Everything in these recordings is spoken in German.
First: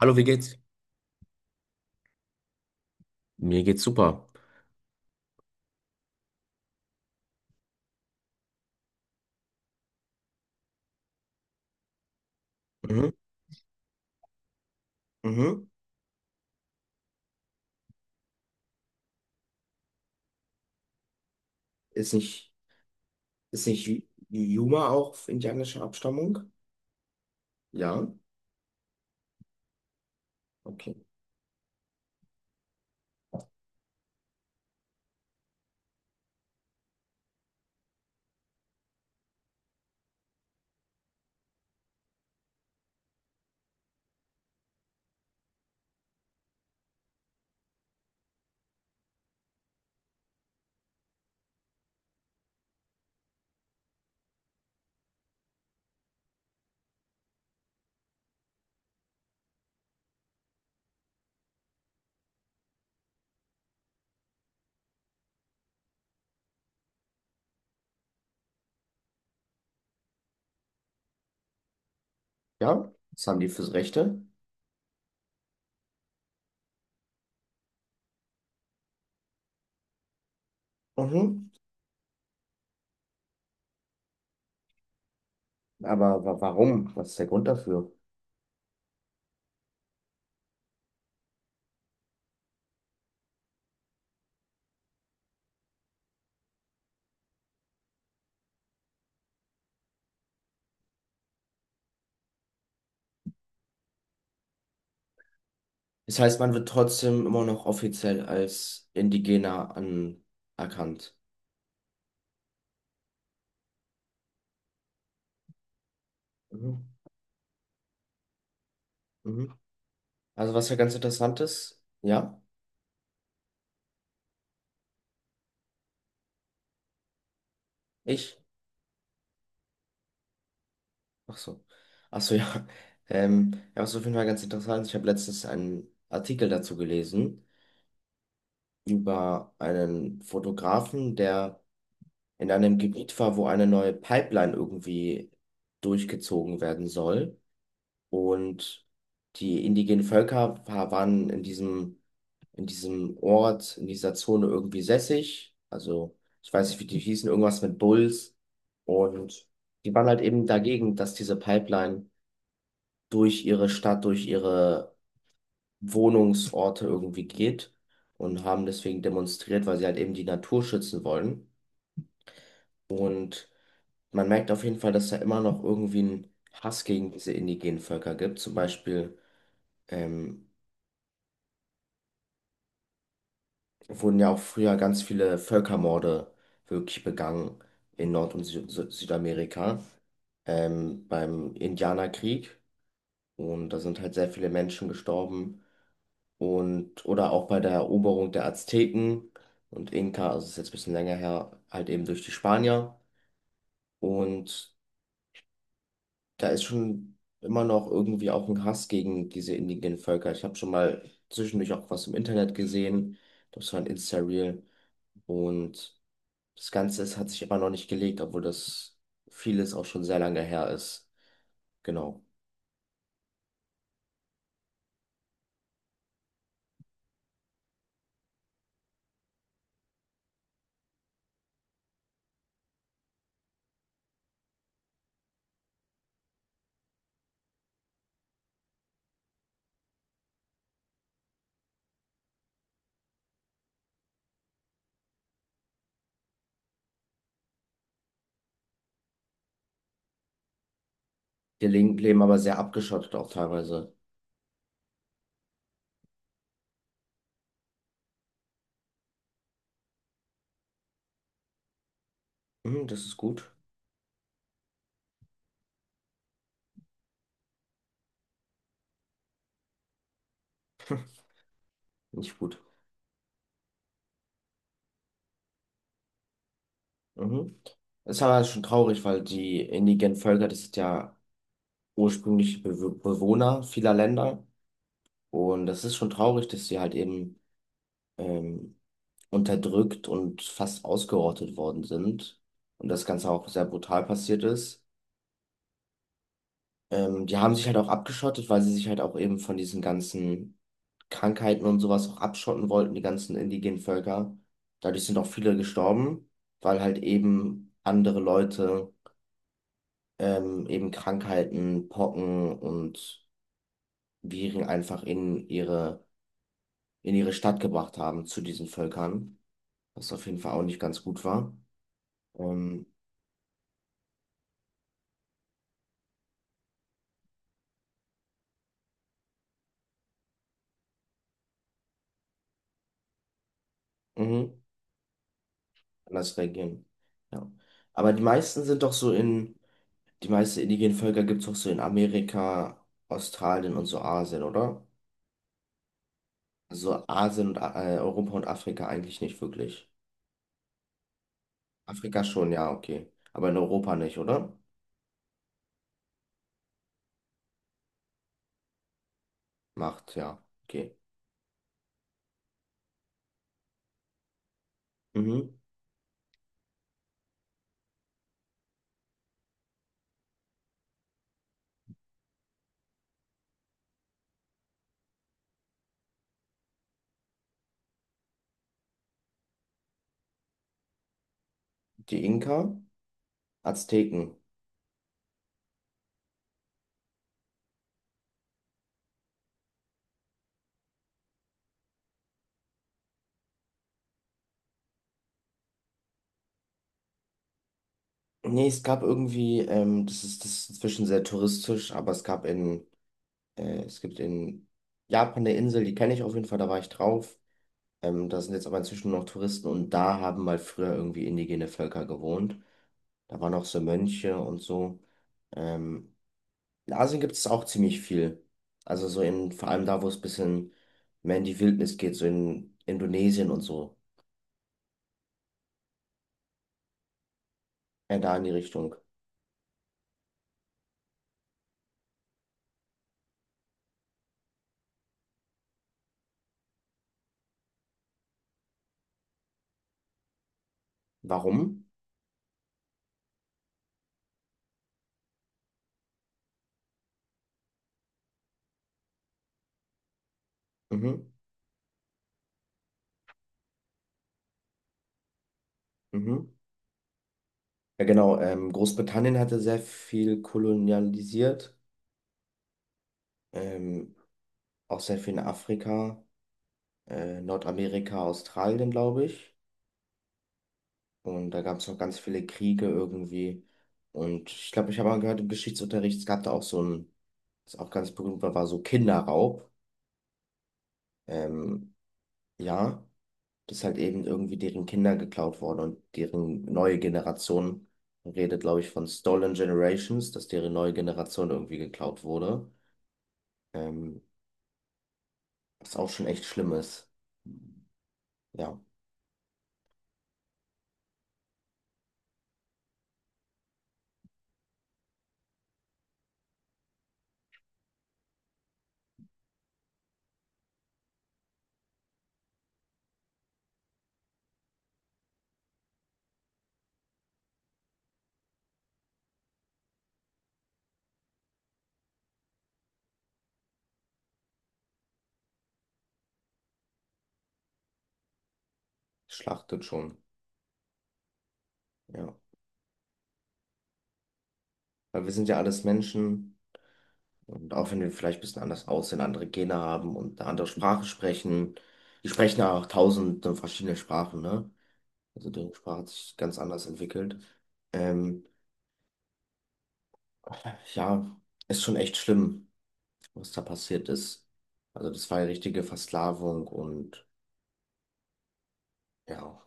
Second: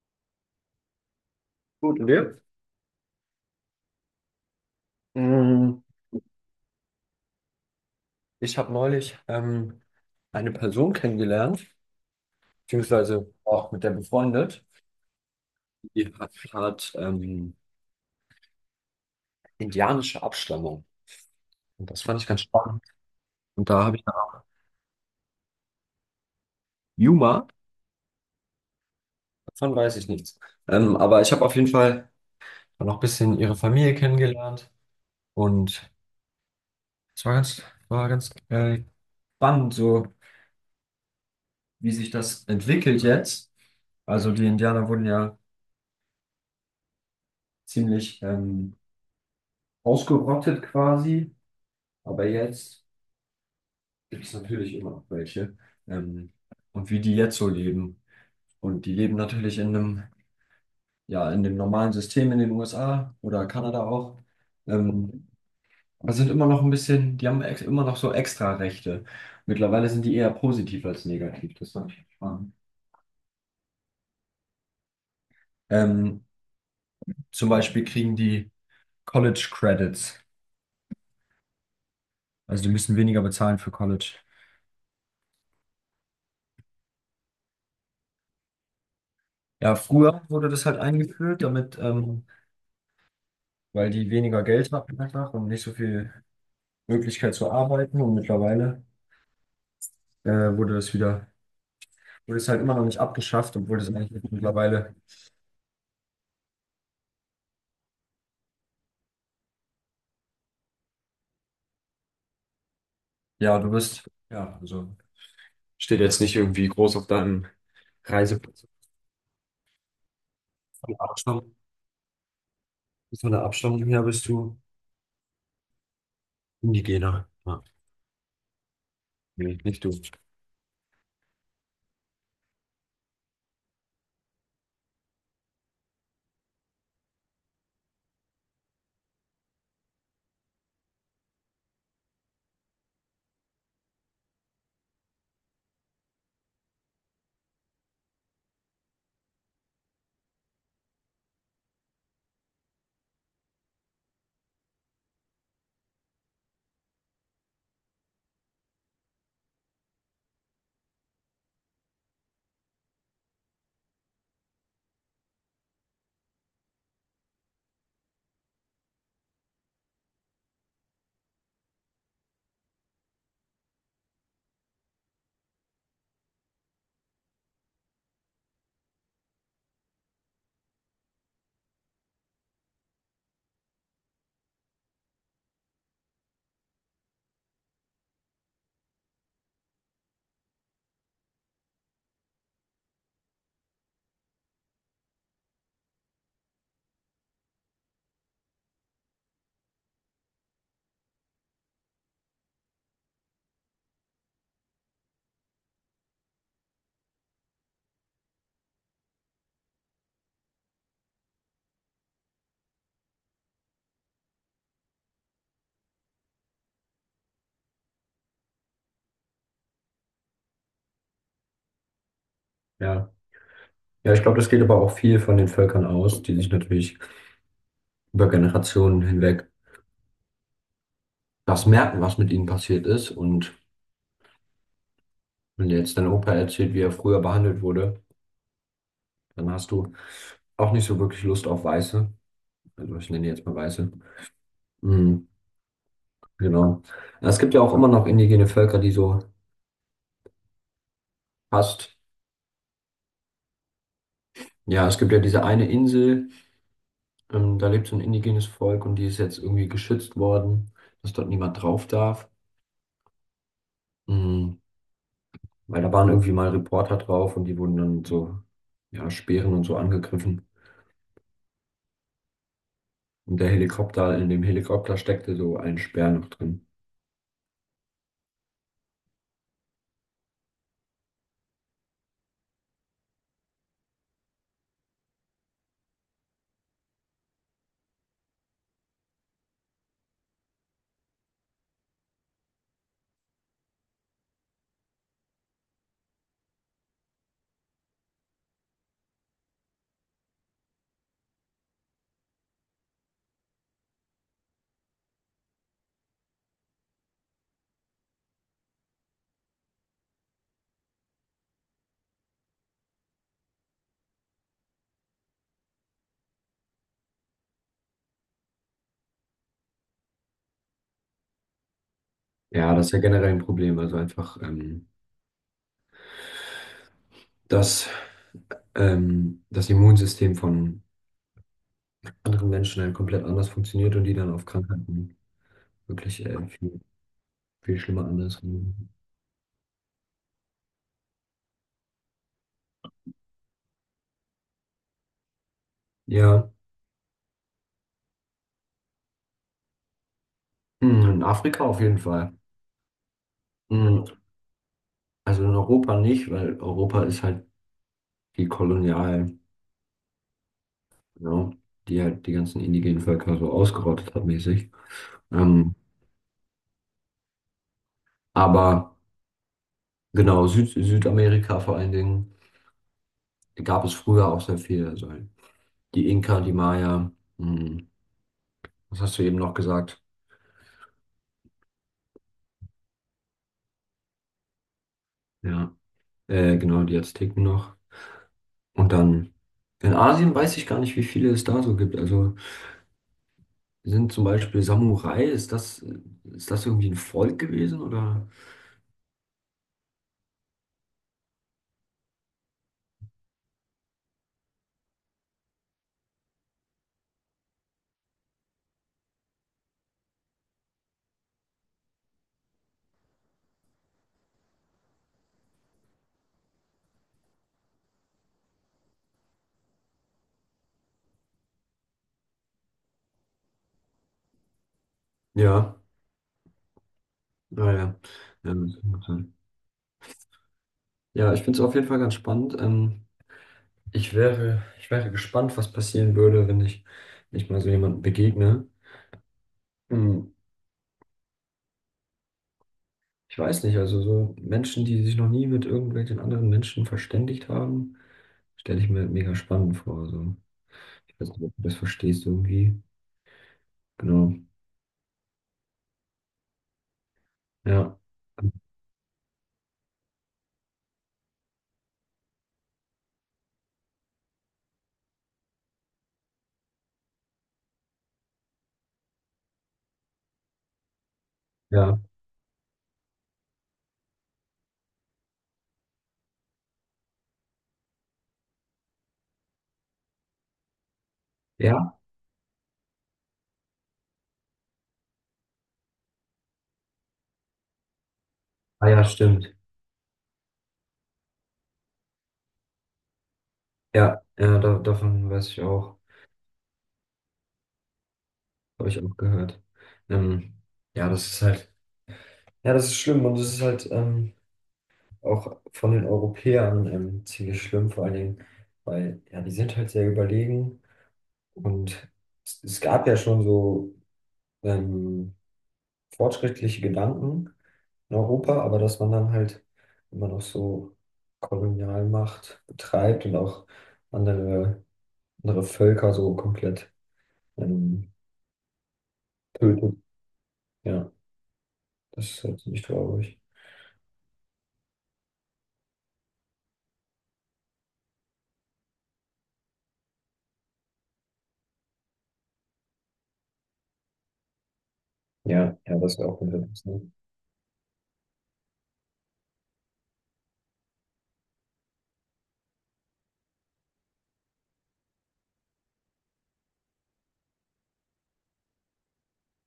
Hallo, wie geht's? Gut, und dir? Mir geht's super. Mm. Ich habe neulich eine Person kennengelernt, Mhm, beziehungsweise auch mit der befreundet. mhm. Die hat indianische Abstammung. Und das Ist fand ich ganz nicht, spannend. ist Und da nicht habe Yu- ich eine Art Yuma auch indianischer Abstammung? Yuma, Ja, davon weiß ich nichts. okay. Aber ich habe auf jeden Fall noch ein bisschen ihre Familie kennengelernt. Und es war ganz spannend, so wie sich das entwickelt jetzt. Also die Indianer wurden ja ziemlich ausgerottet quasi. Aber jetzt gibt es natürlich immer noch welche. Ähm, und wie die jetzt so leben. Und die leben natürlich in einem, ja, in dem normalen System in den USA oder Kanada auch. Ähm, aber sind immer noch ein bisschen, die haben ex immer noch so extra Rechte. Mittlerweile sind die eher positiv als negativ. Das fand ich spannend. Ja, was haben die fürs Rechte? Ähm, Zum Beispiel kriegen die College Credits. Mhm. Also die müssen weniger bezahlen für College. Aber wa warum? Was ist der Grund dafür? Ja, früher wurde das halt eingeführt, damit, weil die weniger Geld hatten einfach und nicht so viel Möglichkeit zu arbeiten, und mittlerweile äh, wurde das wieder, wurde es halt immer noch nicht abgeschafft, obwohl das eigentlich jetzt mittlerweile, Das heißt, man wird trotzdem immer noch offiziell als Indigener anerkannt. ja, du bist, ja, also steht jetzt nicht irgendwie Mhm. groß auf deinem Reiseplatz. Mhm. Also was ja Von ganz der interessant Abstammung, ist, ja, von der Abstammung her bist du Indigener. Ja. ich, Nee, nicht du. ach so, ach so, ja, ja, was auf jeden Fall ganz interessant ist, ich habe letztens einen Artikel dazu gelesen über einen Fotografen, der in einem Gebiet war, wo eine neue Pipeline irgendwie durchgezogen werden soll. Und die indigenen Völker waren in diesem Ort, in dieser Zone irgendwie sässig. Also ich weiß nicht, wie die hießen, irgendwas mit Bulls. Und die waren halt eben dagegen, dass diese Pipeline durch ihre Stadt, durch ihre Wohnungsorte irgendwie geht und haben deswegen demonstriert, weil sie halt eben die Natur schützen wollen. Und man merkt auf jeden Fall, dass da immer noch irgendwie ein Hass gegen diese indigenen Völker gibt. Zum Beispiel ähm, wurden ja auch früher ganz viele Völkermorde wirklich begangen in Nord- und Sü Sü Südamerika, beim Indianerkrieg. Und da sind halt sehr viele Menschen gestorben, und oder auch bei der Eroberung der Azteken und Inka, also ist jetzt ein bisschen länger her, halt eben durch die Spanier. Und da ist schon immer noch irgendwie auch ein Hass gegen diese indigenen Völker. Ich habe schon mal zwischendurch auch was im Internet gesehen, das war ein Insta-Reel und das Ganze hat sich immer noch nicht gelegt, obwohl das vieles auch schon sehr lange her ist. Genau. Ja. Ja, ich glaube, das geht aber auch viel von den Völkern aus, die sich natürlich über Generationen hinweg das merken, was mit ihnen passiert ist. Und wenn dir jetzt dein Opa erzählt, wie er früher behandelt wurde, dann hast du auch nicht so wirklich Lust auf Weiße. Also ich nenne die jetzt mal Weiße. Mhm, genau. Ja, es gibt ja auch immer noch indigene Völker, die so Die fast. Linken leben aber sehr abgeschottet auch teilweise. Ja, es gibt ja diese eine Insel, da lebt so ein indigenes Volk, und die ist jetzt irgendwie geschützt worden, dass dort niemand drauf darf. Mhm, das ist gut, Mhm, weil da waren irgendwie mal Reporter drauf, und die wurden dann mit so, ja, Speeren und so angegriffen. nicht gut. Und der in dem Helikopter steckte so ein Speer noch drin. Mhm. Das ist aber schon traurig, weil die indigenen Völker, das sind ja ursprüngliche Be Bewohner vieler Länder. Und das ist schon traurig, dass sie halt eben ähm, unterdrückt und fast ausgerottet worden sind. Und das Ganze auch sehr brutal passiert ist. Die haben sich halt auch abgeschottet, weil sie sich halt auch eben von diesen ganzen Krankheiten und sowas auch abschotten wollten, die ganzen indigenen Völker. Dadurch sind auch viele gestorben, weil halt eben andere Leute eben Krankheiten, Pocken und Viren einfach in ihre Stadt gebracht haben zu diesen Völkern, was auf jeden Fall auch nicht ganz gut war. Ja, Ähm, das ist ja generell ein Problem. Also einfach, dass das Immunsystem von anderen Menschen dann komplett anders funktioniert und die dann auf mhm, Krankheiten wirklich anders reagieren. Ja. viel schlimmer Aber die anders meisten sind reagieren. doch so in, die meisten indigenen Völker gibt es doch so in Amerika, Australien und so Asien, oder? Ja, So Asien und Europa und Afrika eigentlich nicht wirklich. hm, in Afrika auf jeden Afrika Fall. schon, ja, okay. Aber in Europa Hm, nicht, oder? also in Europa nicht, weil Europa ist halt die Kolonial, Macht, ja, okay. ja, die halt die ganzen indigenen Völker so ausgerottet hat mäßig. Mhm. Ähm, aber genau, Südamerika vor allen Dingen, gab es früher auch sehr viel. Also die Inka, die Maya, hm, was hast du eben noch gesagt? Die Inka? Azteken. Ja, genau, die Azteken noch. Und dann in Asien weiß ich gar nicht, wie viele es da so gibt. Also sind zum Beispiel Samurai, ist das irgendwie ein Volk gewesen oder? Nee, es gab irgendwie, das ist inzwischen sehr touristisch, aber es gibt in Japan eine Insel, die kenne ich auf jeden Fall, da war ich drauf. Da sind jetzt aber inzwischen noch Touristen und da haben mal früher irgendwie indigene Völker gewohnt. Da waren auch so Mönche und so. Ähm, in Asien gibt es auch ziemlich viel. Also so in, vor allem da, wo es ein bisschen mehr in die Wildnis geht, so in Indonesien und so. Ja, naja. Da in Ja, die ja, das Richtung. kann sein. Ja, ich finde es auf jeden Fall ganz spannend. Ich wäre gespannt, was passieren würde, wenn ich, wenn ich mal so jemandem begegne. Hm, Warum? ich weiß nicht, also so Menschen, die sich noch nie mit irgendwelchen anderen Menschen verständigt haben, stelle ich mir mega spannend vor. So. Ich Mhm, weiß nicht, ob du das verstehst irgendwie. Genau. mhm. Ja. Ja, genau. Großbritannien hatte sehr viel kolonialisiert, ähm, auch sehr viel in Afrika, Nordamerika, Australien, glaube ich. Und da gab es noch Ja. ganz viele Kriege irgendwie. Und ich glaube, ich habe mal gehört, im Geschichtsunterricht, es gab da auch so ein, was auch ganz berühmt war, war so Kinderraub. Ähm, Ja. ja, das ist halt eben irgendwie deren Kinder geklaut worden und deren neue Generation, man redet, glaube Ah ich, ja, von Stolen stimmt. Generations, dass deren neue Generation irgendwie geklaut wurde. Ähm, Ja, ja, davon weiß ich Was auch. auch schon echt schlimm ist. Ja, Habe ich auch gehört. Ähm, ja, das ist halt. Ja, das ist schlimm, und das ist halt auch von den Europäern ziemlich schlimm, vor allen Dingen, weil ja, die sind halt sehr überlegen, und es gab ja schon so ähm, fortschrittliche Gedanken in Europa, aber dass man dann halt immer noch so Kolonialmacht betreibt und auch andere, andere Völker so komplett ähm, schlachtet tötet. schon. Ja, das Ja. ist halt ziemlich traurig. Weil wir sind ja alles Menschen und auch wenn wir vielleicht ein bisschen anders aussehen, andere Gene haben und eine andere Sprache sprechen, die sprechen ja auch tausende verschiedene Sprachen, ne? Also die Ja, ja, Sprache hat das wäre sich auch ganz anders interessant. entwickelt. Ähm, ja, ist schon echt schlimm, was da passiert ist. Also das war ja richtige Versklavung und ja,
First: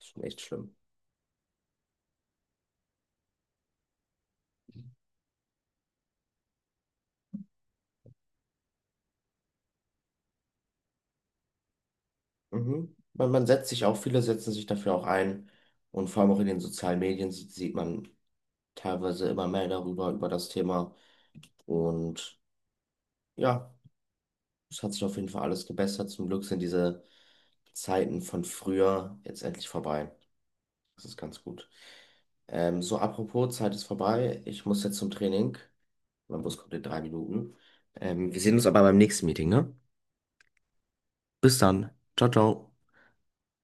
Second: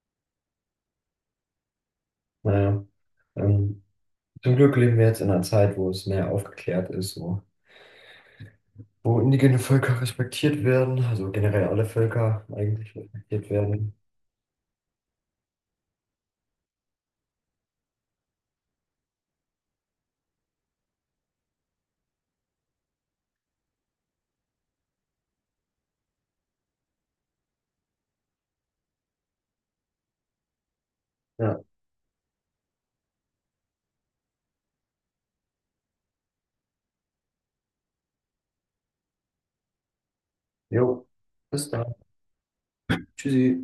ist schon echt schlimm. Naja, ähm, zum Glück leben wir jetzt in einer Zeit, wo es mehr aufgeklärt ist, wo indigene Völker respektiert werden, also generell alle Völker eigentlich Mhm. Man respektiert setzt sich werden. auch, viele setzen sich dafür auch ein. Und vor allem auch in den sozialen Medien sieht man teilweise immer mehr darüber, über das Thema. Und ja, es hat sich auf jeden Fall alles gebessert. Zum Glück sind diese Zeiten von früher jetzt endlich vorbei. Das ist ganz Ja, gut. So, apropos, Zeit ist vorbei. Ich muss jetzt zum Training. Mein Bus kommt in 3 Minuten. Wir sehen uns aber beim nächsten Meeting, ne? jo, Bis bis dann. dann. Ciao, ciao. Tschüssi.